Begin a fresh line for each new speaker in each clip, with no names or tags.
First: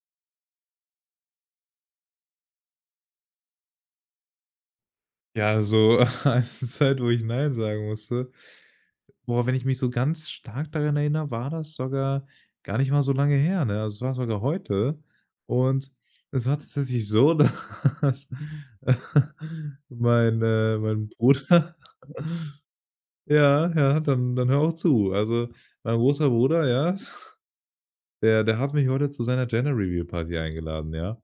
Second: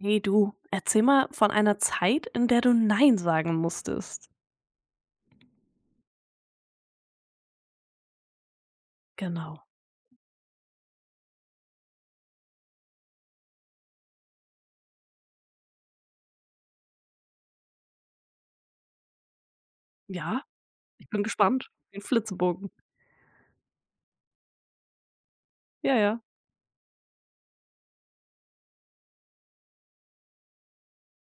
Hey du, erzähl mal von einer Zeit, in der du „Nein" sagen musstest.
Ja, so eine Zeit, wo ich „nein" sagen musste. Boah, wenn
Genau.
ich mich so ganz stark daran erinnere, war das sogar gar nicht mal so lange her, ne? Also, es war sogar heute. Und es war tatsächlich so, dass mein,
Ja,
äh
ich
mein
bin gespannt
Bruder
Den 'n Flitzebogen.
ja, ja, dann hör auch zu. Also,
Ja,
mein
ja.
großer Bruder, ja Der hat mich heute zu seiner Gender Reveal Party eingeladen, ja?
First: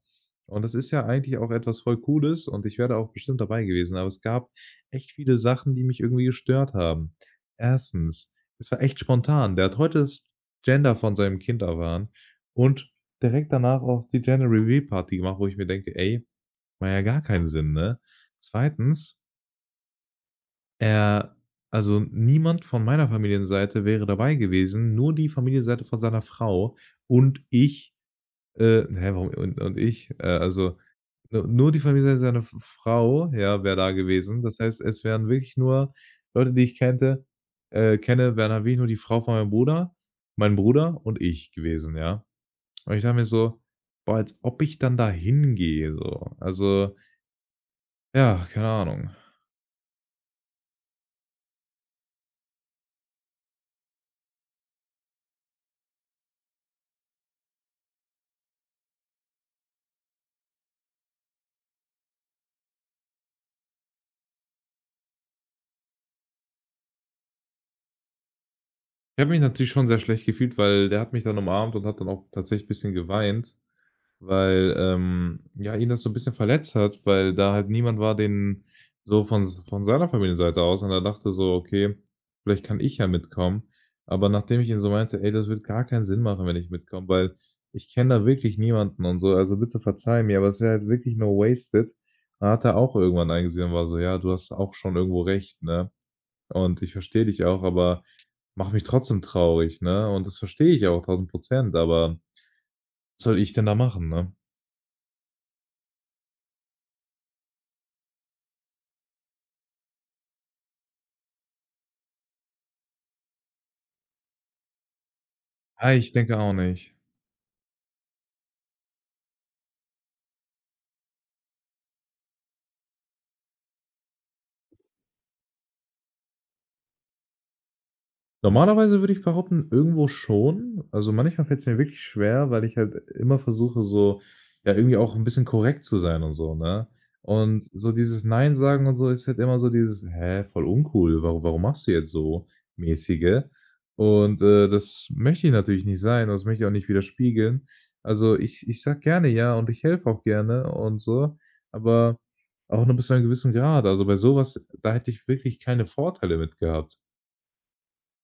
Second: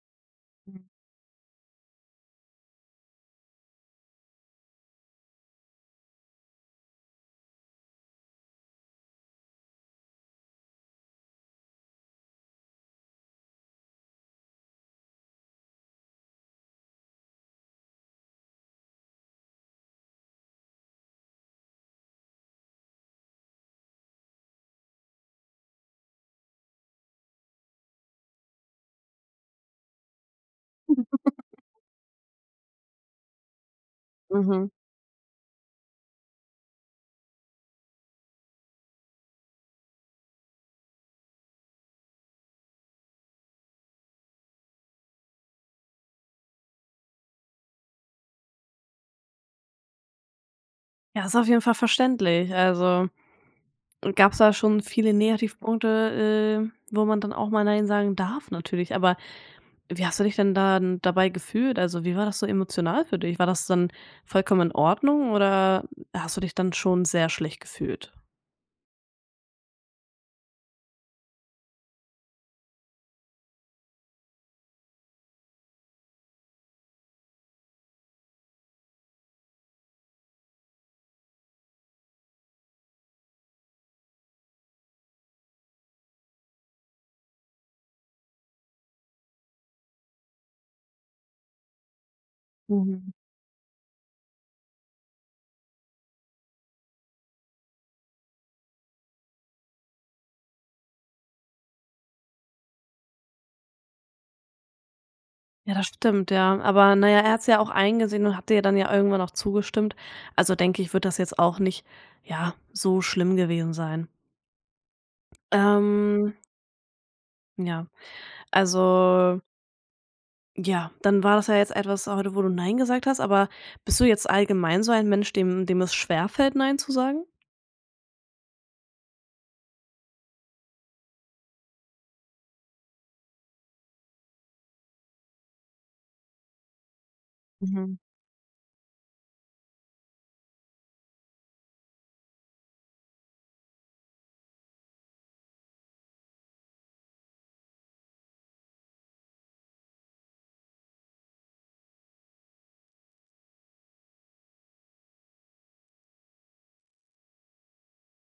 Und das
Mhm.
ist ja eigentlich auch etwas voll Cooles und ich wäre auch bestimmt dabei gewesen, aber es gab echt viele Sachen, die mich irgendwie gestört haben. Erstens: Es war echt spontan. Der hat heute das Gender von seinem Kind erfahren und direkt danach auch die Gender Reveal Party gemacht, wo ich mir denke: „Ey, macht ja gar keinen Sinn", ne? Zweitens: er Also, niemand von meiner Familienseite wäre dabei gewesen, nur die Familienseite von seiner Frau und ich hä, warum und ich? Also, nu nur die Familie seiner F Frau, ja, wäre da gewesen. Das
Mhm.
heißt, es wären wirklich nur Leute, die ich kannte kenne, wären halt wirklich nur die Frau von meinem Bruder, mein Bruder und ich gewesen, ja. Und ich dachte mir so: „Boah, als ob ich dann da hingehe", so. Also, ja, keine Ahnung.
Ja, ist auf jeden Fall verständlich. Also, gab es da schon viele Negativpunkte, wo man dann auch mal „Nein" sagen darf natürlich, aber wie hast du dich denn da dabei gefühlt? Also, wie war das so emotional für dich? War das dann vollkommen in Ordnung oder hast du dich dann schon sehr schlecht gefühlt?
Ich habe mich natürlich schon sehr schlecht gefühlt, weil der hat mich dann umarmt und hat dann auch tatsächlich bisschen geweint, weil, ja, ihn das so ein bisschen verletzt hat, weil da halt niemand war, den so von s von seiner Familienseite aus, und er dachte so: „Okay, vielleicht kann ich ja mitkommen." Aber nachdem ich ihn so meinte: „Ey, das wird gar keinen Sinn machen, wenn ich mitkomme, weil ich kenne da wirklich niemanden und so, also bitte verzeih mir, aber es wäre halt wirklich nur wasted." Dann hat er auch
Mhm.
irgendwann eingesehen und war so: „Ja, du hast auch schon irgendwo recht, ne? Und ich verstehe dich auch, aber mach mich trotzdem traurig, ne? Und das verstehe ich auch 1000%, aber was soll ich denn da machen, ne?"
Ja, das stimmt, ja. Aber naja, ja, er hat's ja auch eingesehen und hat dir dann ja irgendwann auch zugestimmt. Also, denke ich, wird das jetzt auch nicht, ja, so schlimm gewesen sein.
Ah, ich
Ähm,
denke auch nicht.
ja, also ja, dann war das ja jetzt etwas heute, wo du „nein" gesagt hast, aber bist du jetzt allgemein so ein Mensch, dem es schwerfällt, „nein" zu sagen?
Normalerweise würde ich behaupten, irgendwo schon. Also, manchmal fällt es mir wirklich schwer, weil ich halt immer versuche, so, ja, irgendwie auch ein bisschen korrekt zu sein und so, ne? Und so
Mhm.
dieses „Nein" sagen und so ist halt immer so dieses: „Hä, voll uncool. Warum machst du jetzt so?" mäßige. Und, das möchte ich natürlich nicht sein, das möchte ich auch nicht widerspiegeln. Also, ich sag gerne „ja" und ich helfe auch gerne und so, aber auch nur bis zu einem gewissen Grad. Also, bei sowas, da hätte ich wirklich keine Vorteile mit gehabt.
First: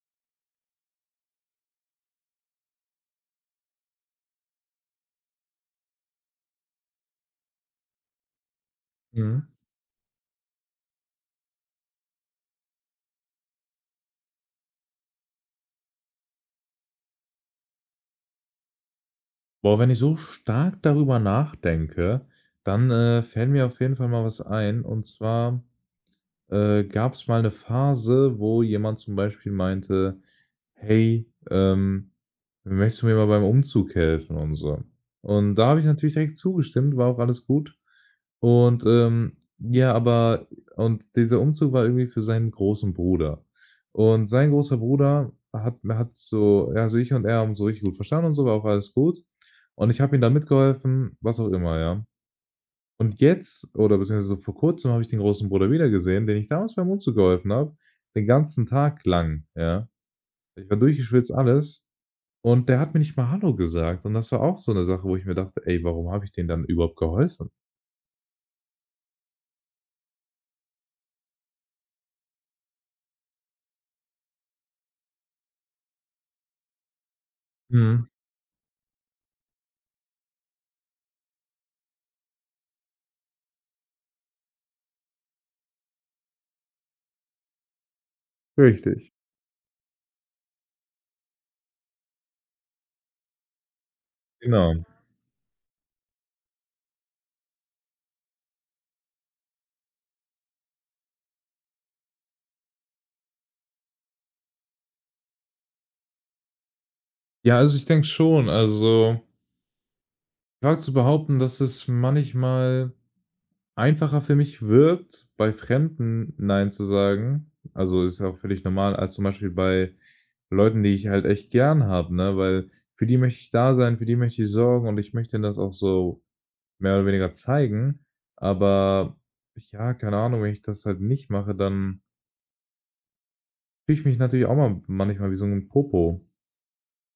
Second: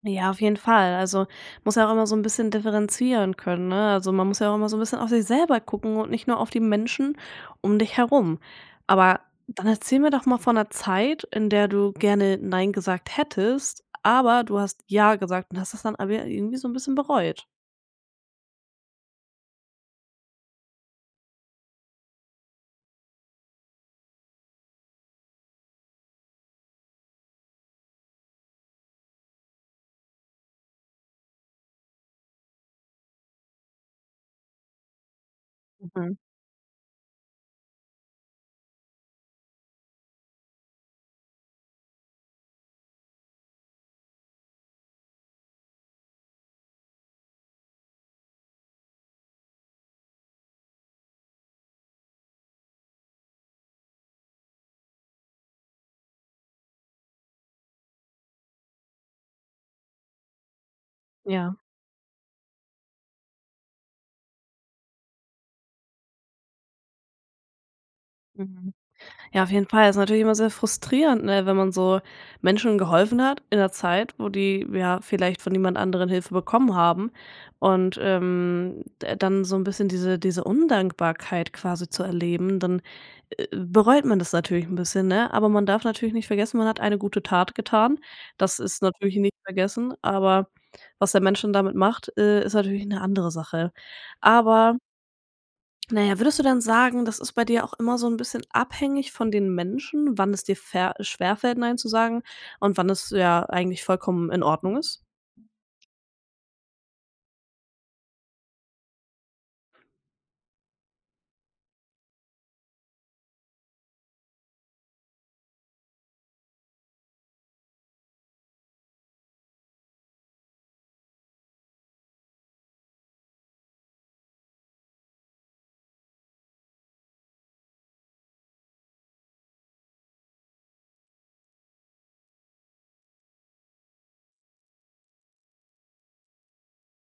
Ja, auf jeden Fall. Also, muss ja auch immer so ein bisschen differenzieren können, ne? Also, man muss ja auch immer so ein bisschen auf sich selber gucken und nicht nur auf die Menschen um dich herum. Aber
Mhm.
dann erzähl mir doch mal von 'ner Zeit, in der du gerne „nein" gesagt hättest, aber du hast „ja" gesagt und hast das dann aber irgendwie so ein bisschen bereut.
Boah, wenn ich so stark darüber nachdenke, dann, fällt mir auf jeden Fall mal was ein. Und zwar, gab es mal eine Phase, wo jemand zum Beispiel meinte: „Hey, möchtest du mir mal beim Umzug helfen?" und so. Und da habe ich natürlich
Mhm,
direkt zugestimmt, war auch alles gut. Und, ja, aber und dieser Umzug war irgendwie für seinen großen Bruder. Und sein großer Bruder hat so, ja, also ich und er haben so richtig gut verstanden und so, war auch alles gut. Und ich habe ihm da mitgeholfen, was auch immer, ja. Und jetzt, oder beziehungsweise so vor Kurzem, habe ich den großen Bruder wiedergesehen, den ich damals beim Umzug geholfen habe, den ganzen Tag lang, ja. Ich war durchgeschwitzt,
ja,
alles. Und der hat mir nicht mal Hallo gesagt. Und das war auch so 'ne Sache, wo ich mir dachte: „Ey, warum habe ich denen dann überhaupt geholfen?"
mhm. Ja, auf jeden Fall. Ist natürlich immer sehr frustrierend, ne, wenn man so Menschen geholfen hat in der Zeit, wo die ja vielleicht von niemand anderen Hilfe bekommen haben und,
Mhm,
d dann so ein bisschen diese Undankbarkeit quasi zu erleben, dann, bereut man das natürlich ein bisschen, ne? Aber man darf natürlich nicht vergessen, man hat eine gute Tat getan. Das ist
richtig.
natürlich nicht vergessen, aber was der Mensch dann damit macht, ist natürlich eine andere Sache. Aber
Genau.
na ja, würdest du dann sagen, das ist bei dir auch immer so ein bisschen abhängig von den Menschen, wann es dir ver schwerfällt, „nein" zu sagen und wann es ja eigentlich vollkommen in Ordnung ist?
Ja, also, ich denke schon. Also, grad zu behaupten, dass es manchmal einfacher für mich wirkt, bei Fremden „Nein" zu sagen. Also, ist ja auch völlig normal, als zum Beispiel bei Leuten, die ich halt echt gern habe, ne? Weil für die möchte ich da sein, für die möchte ich sorgen und ich möchte denen das auch so mehr oder weniger zeigen. Aber, ja, keine Ahnung, wenn ich das halt nicht mache, dann fühle ich mich natürlich auch mal manchmal wie so ein Popo.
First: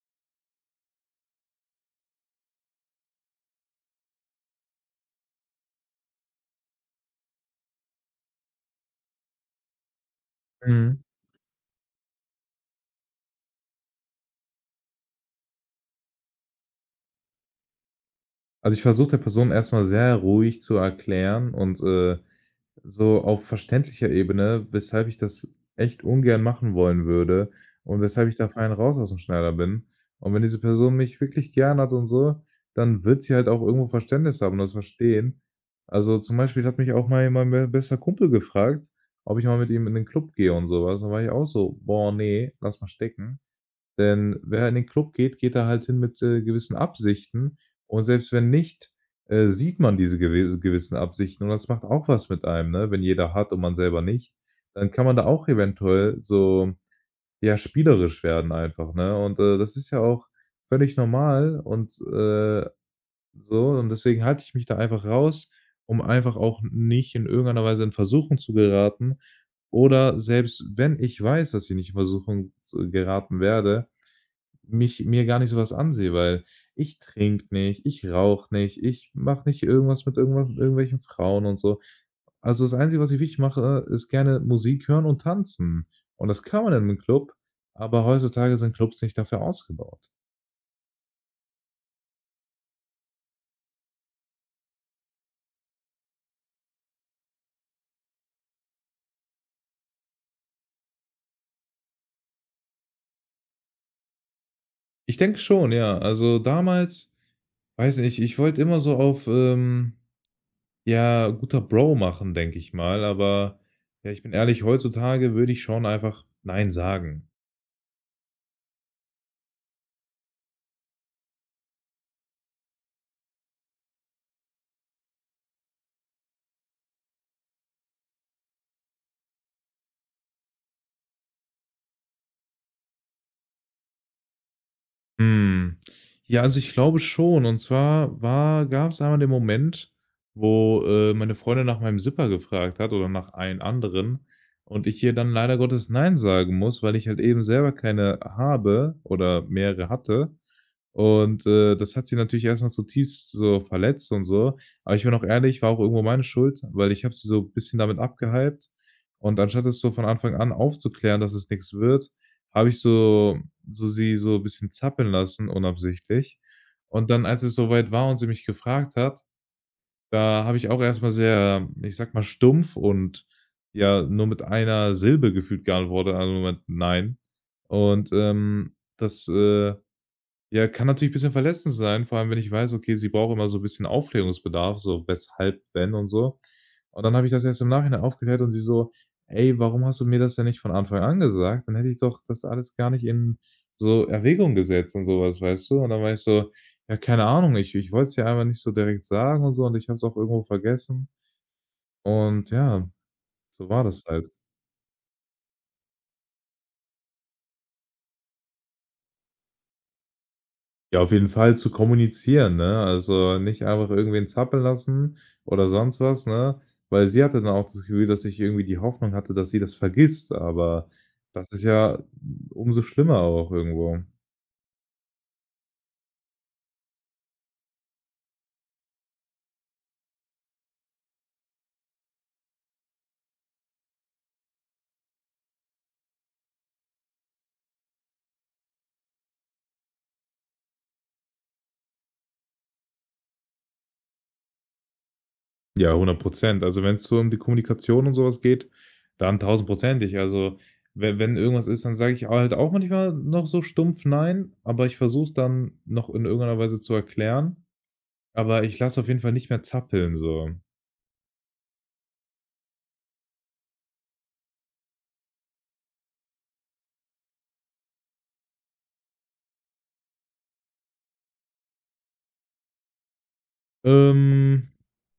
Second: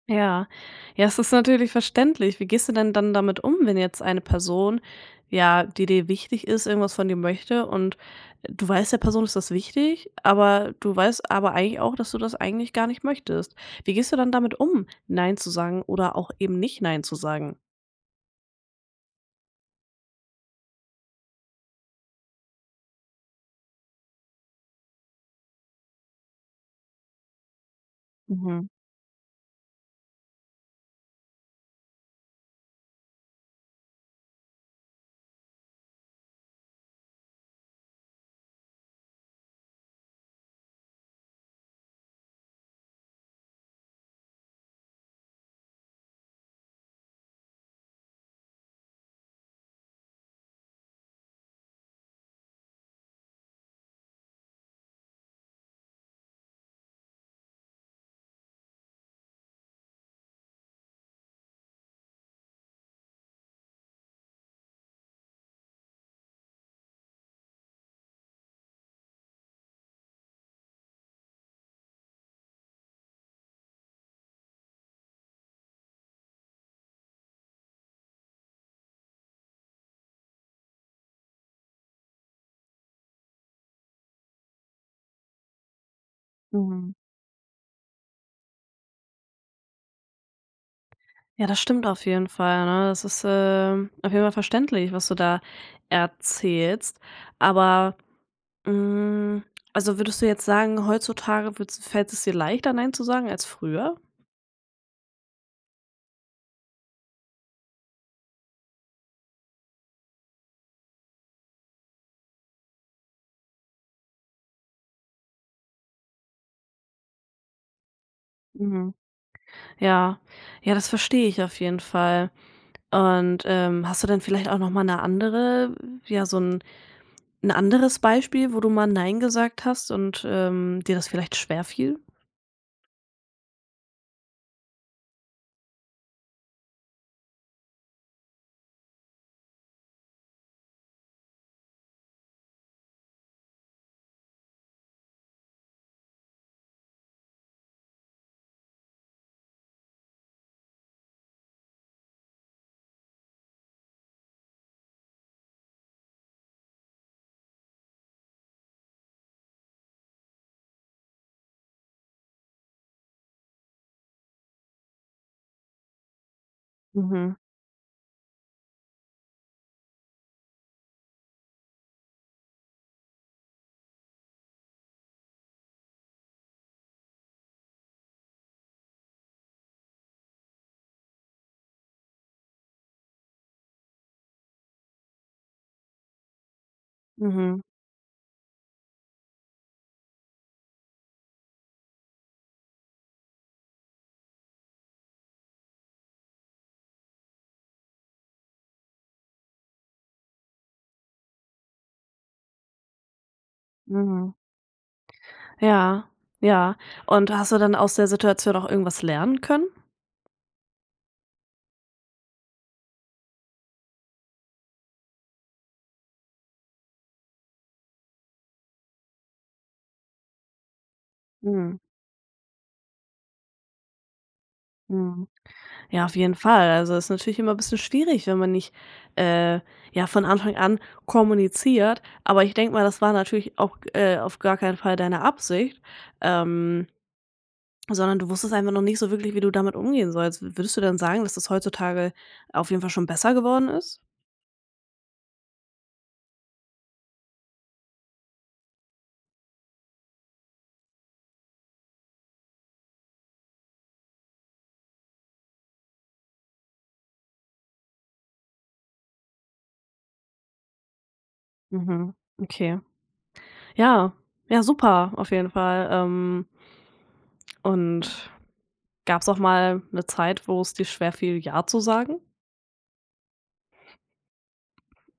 Ja. Ja, es ist natürlich verständlich. Wie gehst du denn dann damit um, wenn jetzt eine Person, ja, die dir wichtig ist, irgendwas von dir möchte und du weißt, der Person ist das wichtig, aber du
Mhm.
weißt aber eigentlich auch, dass du das eigentlich gar nicht möchtest. Wie gehst du dann damit um, „nein" zu sagen oder auch eben nicht „nein" zu sagen?
Also, ich versuche der Person erstmal sehr ruhig zu erklären , so auf verständlicher Ebene, weshalb ich das echt ungern machen wollen würde und weshalb ich da
Mhm,
fein raus aus dem Schneider bin. Und wenn diese Person mich wirklich gern hat und so, dann wird sie halt auch irgendwo Verständnis haben und das verstehen. Also, zum Beispiel hat mich auch mal mein be bester Kumpel gefragt, ob ich mal mit ihm in den Club gehe und sowas. Da war ich auch so: „Boah, nee, lass mal stecken." Denn wer in den Club geht, geht da halt hin mit, gewissen Absichten, und selbst wenn nicht, sieht man diese gewissen Absichten und das macht auch was mit einem, ne? Wenn jeder hat und man selber nicht, dann kann man da auch eventuell so, ja, spielerisch werden einfach, ne? Und, das ist ja auch völlig normal und, so, und deswegen halte ich mich da einfach raus, um einfach auch nicht in irgendeiner Weise in Versuchung zu geraten, oder selbst wenn ich weiß, dass ich nicht in Versuchung z geraten werde, mich mir gar nicht sowas ansehe, weil ich trinke nicht, ich rauche nicht, ich mache nicht irgendwas mit irgendwelchen Frauen und so. Also, das Einzige, was ich wirklich mache, ist gerne Musik hören und tanzen. Und das kann man in
mhm.
'nem Club, aber heutzutage sind Clubs nicht dafür ausgebaut.
Ja, das stimmt auf jeden Fall, ne? Das ist, auf jeden Fall verständlich, was du da erzählst. Aber, hm, also, würdest du jetzt sagen, heutzutage würdest fällt es dir leichter, nein zu sagen als früher?
Ich denke schon, ja. Also, damals, weiß nicht, ich wollte immer so auf, ja, guter Bro machen, denke ich mal, aber ja, ich bin ehrlich, heutzutage würde ich schon einfach „nein" sagen.
Mhm. Ja. Ja, das verstehe ich auf jeden Fall. Und, hast du denn vielleicht auch noch mal eine andere ja, so 'n Ein anderes Beispiel, wo du mal „Nein" gesagt hast und, dir das vielleicht schwer fiel.
Hm. Ja, also ich glaube schon. Und zwar, war gab es einmal den Moment, wo, meine Freundin nach meinem Zipper gefragt hat oder nach einen anderen, und ich ihr dann leider Gottes „nein" sagen muss, weil ich halt eben selber keine habe oder mehrere hatte. Und, das hat sie natürlich erstmal mal zutiefst so verletzt und so. Aber ich bin auch ehrlich, war auch irgendwo meine Schuld, weil ich habe sie so ein bisschen damit abgehypt, und anstatt es so von Anfang an aufzuklären, dass es nichts wird, habe ich so sie so ein bisschen zappeln lassen, unabsichtlich. Und dann,
Mhm,
als es so weit war und sie mich gefragt hat, da habe ich auch erstmal sehr, ich sag mal, stumpf und, ja, nur mit einer Silbe gefühlt geantwortet, also mit „Nein." Und, das, ja, kann natürlich ein bisschen verletzend sein, vor allem, wenn ich weiß, okay, sie braucht immer so 'n bisschen Aufklärungsbedarf, so weshalb, wenn und so. Und dann habe ich das erst
mhm,
im Nachhinein aufgeklärt, und sie so: „Ey, warum hast du mir das denn nicht von Anfang an gesagt? Dann hätte ich doch das alles gar nicht in so Erwägung gesetzt und sowas, weißt du?" Und dann war ich so: „Ja, keine Ahnung, ich wollte es ja einfach nicht so direkt sagen und so, und ich habe es auch irgendwo vergessen." Und ja, so war das halt.
mhm. Ja, ja. Und hast du dann aus der Situation auch irgendwas lernen können?
Ja, auf jeden Fall zu kommunizieren, ne? Also, nicht einfach irgendwen zappeln lassen oder sonst was, ne? Weil sie hatte dann auch das Gefühl, dass ich irgendwie die Hoffnung hatte, dass sie das vergisst, aber das ist
Mhm,
ja umso schlimmer auch irgendwo.
mhm. Ja, auf jeden Fall. Also, ist natürlich immer ein bisschen schwierig, wenn man nicht, äh, ja, von Anfang an kommuniziert. Aber ich denke mal, das war natürlich auch, auf gar keinen Fall deine Absicht, ähm, sondern du wusstest einfach noch nicht so wirklich, wie du damit umgehen sollst. Würdest du dann sagen, dass das heutzutage auf jeden Fall schon besser geworden ist?
Ja, 100%. Also, wenn es so um die Kommunikation und sowas geht, dann tausendprozentig. Also, wenn irgendwas ist, dann sage ich halt auch manchmal noch so stumpf „Nein", aber ich versuche es dann noch in irgendeiner Weise zu erklären, aber ich lasse auf jeden Fall nicht mehr zappeln so.
Mhm, okay. Ja, ja, super, auf jeden Fall. Und gab's auch mal eine Zeit, wo es dir schwerfiel, ja zu sagen?
Ähm,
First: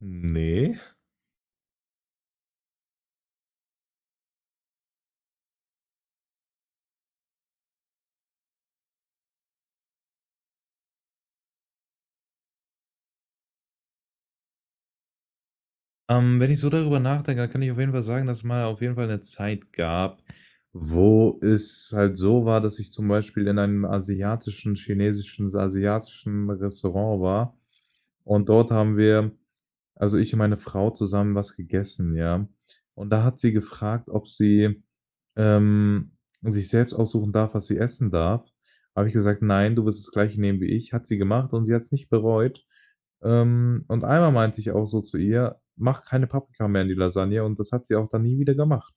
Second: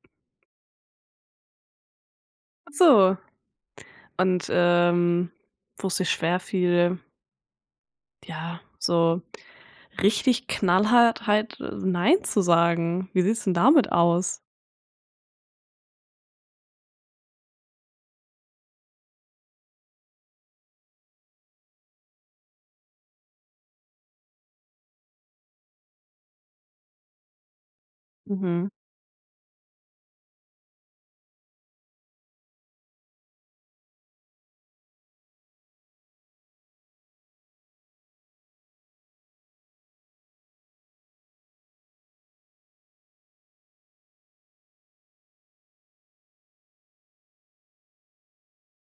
ne.
So. Und, wo es sich schwerfiel, ja, so richtig knallhart halt „Nein" zu sagen. Wie sieht's denn damit aus?
Wenn ich so darüber nachdenke, dann kann ich auf jeden Fall sagen, dass es mal auf jeden Fall eine Zeit gab, wo es halt so war, dass ich zum Beispiel in einem asiatischen chinesischen asiatischen Restaurant war und
Mhm.
dort haben wir, also ich und meine Frau, zusammen was gegessen, ja. Und da hat sie gefragt, ob sie, ähm, sich selbst aussuchen darf, was sie essen darf, habe ich gesagt: „Nein, du wirst das Gleiche nehmen wie ich." Hat sie gemacht und sie hat es nicht bereut. Und einmal meinte ich auch so zu ihr: „Mach keine Paprika mehr in die Lasagne", und das hat sie auch dann nie wieder gemacht.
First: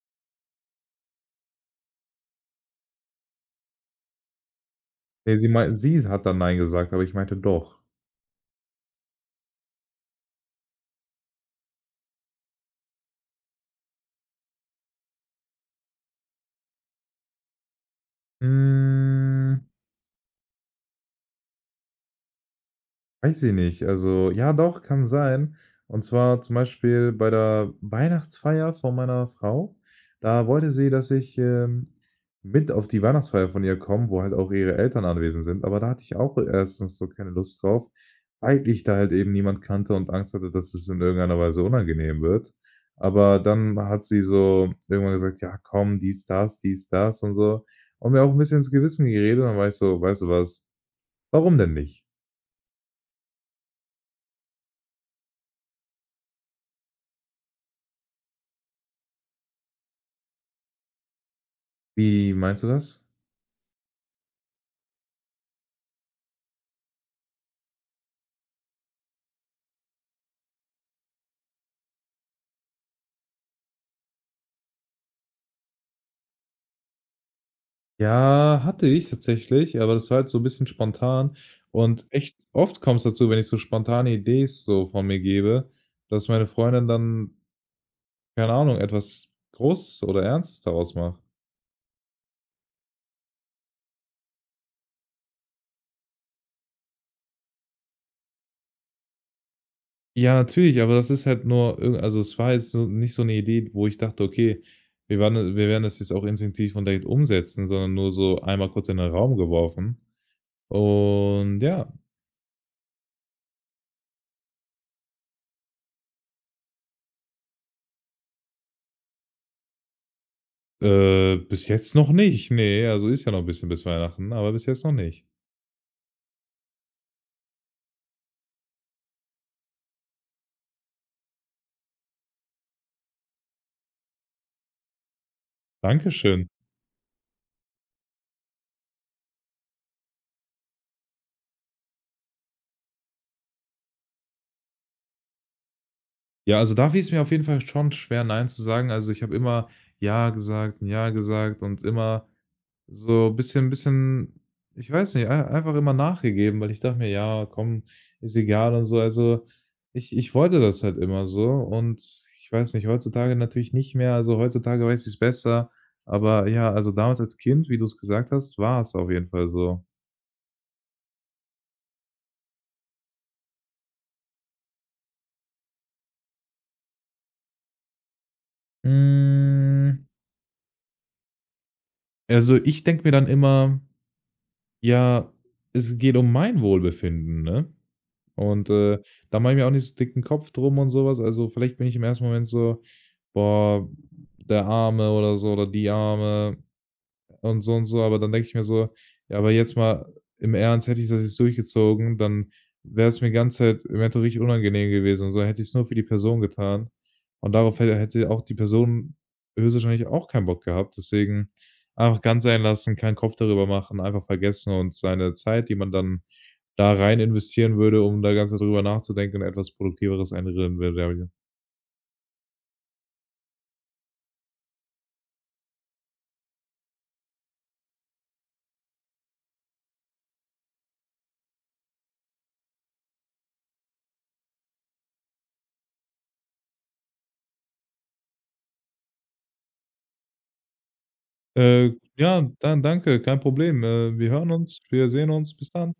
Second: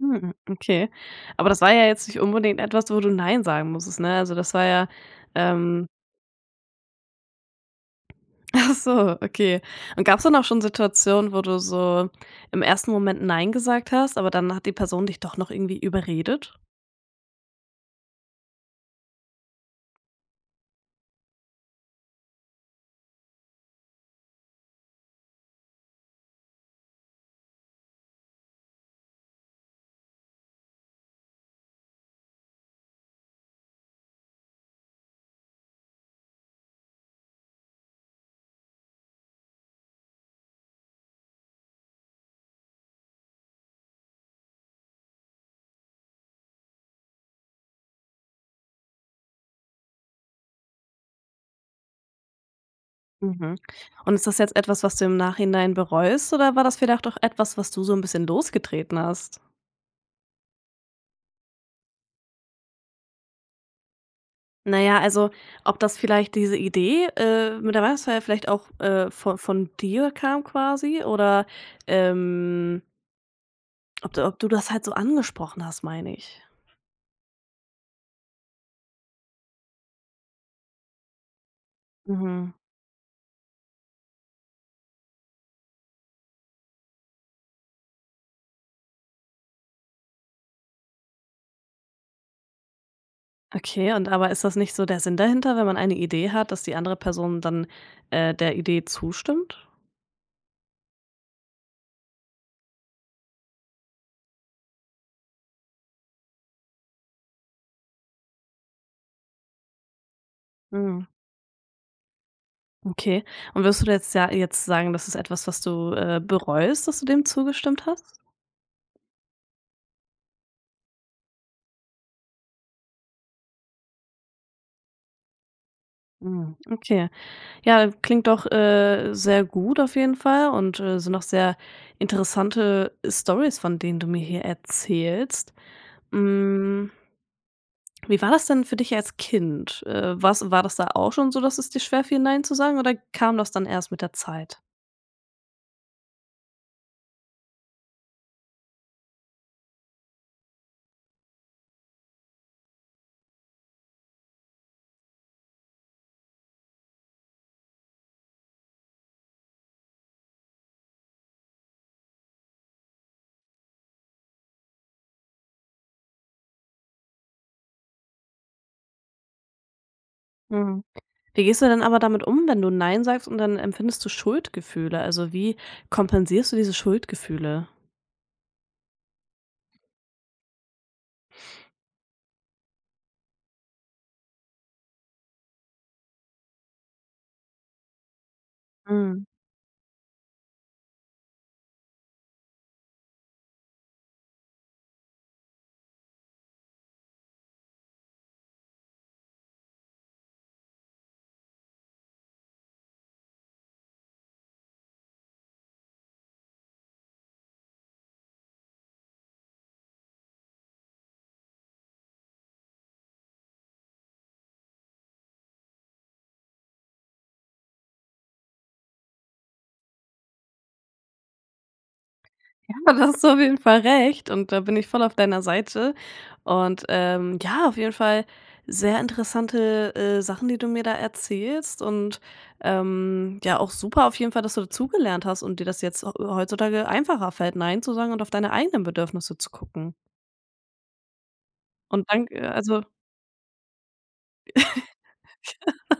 Mhm. Okay. Aber das war ja jetzt nicht unbedingt etwas, wo du „Nein" sagen musstest, ne? Also, das war ja,
Ne, sie mei
ähm
sie hat dann „Nein" gesagt, aber ich meinte: „Doch."
ach so, okay. Und gab's dann auch schon Situationen, wo du so im ersten Moment „Nein" gesagt hast, aber dann hat die Person dich doch noch irgendwie überredet?
Hm. Weiß ich nicht. Also, ja doch, kann sein. Und zwar zum Beispiel bei der Weihnachtsfeier von meiner Frau. Da wollte sie, dass ich, mit auf die Weihnachtsfeier von ihr komme, wo halt auch ihre Eltern anwesend sind. Aber da hatte ich auch erstens so keine Lust drauf, weil ich da halt eben niemand kannte und Angst hatte, dass es in irgendeiner Weise unangenehm wird. Aber dann hat sie so irgendwann gesagt: „Ja, komm, dies, das, dies, das", und so, und mir auch ein bisschen ins Gewissen geredet. Und dann war ich so: „Weißt du was? Warum denn nicht?"
Mhm. Und ist das jetzt etwas, was du im Nachhinein bereust oder war das vielleicht auch etwas, was du so ein bisschen losgetreten hast?
Wie meinst du das?
Naja, also, ob das vielleicht diese Idee, mit der Weihnachtsfeier vielleicht auch, von dir kam quasi oder, ähm, ob du das halt so angesprochen hast, meine ich.
Ja, hatte ich tatsächlich, aber das war halt so 'n bisschen spontan, und echt
Mhm.
oft kommt's dazu, wenn ich so spontane Idees so von mir gebe, dass meine Freundin dann, keine Ahnung, etwas Großes oder Ernstes daraus macht.
Okay, und aber ist das nicht so der Sinn dahinter, wenn man eine Idee hat, dass die andere Person dann, der Idee zustimmt?
Ja, natürlich, aber das ist halt nur irg also, es war jetzt so nicht so 'ne Idee, wo ich dachte: „Okay, wir werden das jetzt auch instinktiv und direkt umsetzen", sondern nur so einmal kurz in den Raum geworfen.
Mhm.
Und ja,
Okay. Und wirst du jetzt ja jetzt sagen, das ist etwas, was du, bereust, dass du dem zugestimmt hast?
bis jetzt noch nicht. Ne, also, ist ja noch 'n bisschen bis Weihnachten, aber bis jetzt noch nicht.
Mhm, okay. Ja, klingt doch, sehr gut auf jeden Fall und, sind auch sehr interessante Stories, von denen du mir hier erzählst.
Dankeschön.
Hm, wie war das denn für dich als Kind? War's war das da auch schon so, dass es dir schwerfiel, „Nein" zu sagen, oder kam das dann erst mit der Zeit?
Ja, also da fiel es mir auf jeden Fall schon schwer, nein zu sagen. Also, ich habe immer ja gesagt und immer so ein bisschen, ich weiß nicht, ei einfach immer nachgegeben, weil ich dachte mir: „Ja, komm, ist egal" und so. Also, ich wollte das halt immer so, und ich weiß nicht, heutzutage natürlich nicht mehr. Also, heutzutage weiß ich es besser, aber ja, also damals als Kind, wie du es gesagt hast, war es auf jeden Fall so.
Mhm. Wie gehst du denn aber damit um, wenn du „Nein" sagst und dann empfindest du Schuldgefühle? Also, wie kompensierst du diese Schuldgefühle?
Hm, also, ich denke mir dann immer: „Ja, es geht um mein Wohlbefinden", ne? Und,
Mhm.
da mache ich mir auch nicht so dicken Kopf drum und sowas. Also, vielleicht bin ich im ersten Moment so: „Boah, der Arme" oder so, oder „die Arme" und so, aber dann denke ich mir so: „Ja, aber jetzt mal im Ernst, hätte ich das jetzt durchgezogen, dann wäre es mir die ganze Zeit eventuell richtig unangenehm gewesen und so, hätte ich es nur für die Person getan." Und darauf hätte auch die Person höchstwahrscheinlich auch keinen Bock gehabt. Deswegen einfach ganz sein lassen, keinen Kopf darüber machen, einfach vergessen, und seine Zeit, die man dann da rein investieren würde, um da ganze Zeit drüber nachzudenken, in etwas Produktiveres einreden würde. Ja.
Ja, da hast du auf jeden Fall recht und da bin ich voll auf deiner Seite. Und, ja, auf jeden Fall sehr interessante, Sachen, die du mir da erzählst und, ja, auch super auf jeden Fall, dass du dazugelernt hast und dir das jetzt heutzutage einfacher fällt, „Nein" zu sagen und auf deine eigenen Bedürfnisse zu gucken. Und danke,
Ja, dann
also
danke, kein Problem. Wir hören uns, wir sehen uns. Bis dann.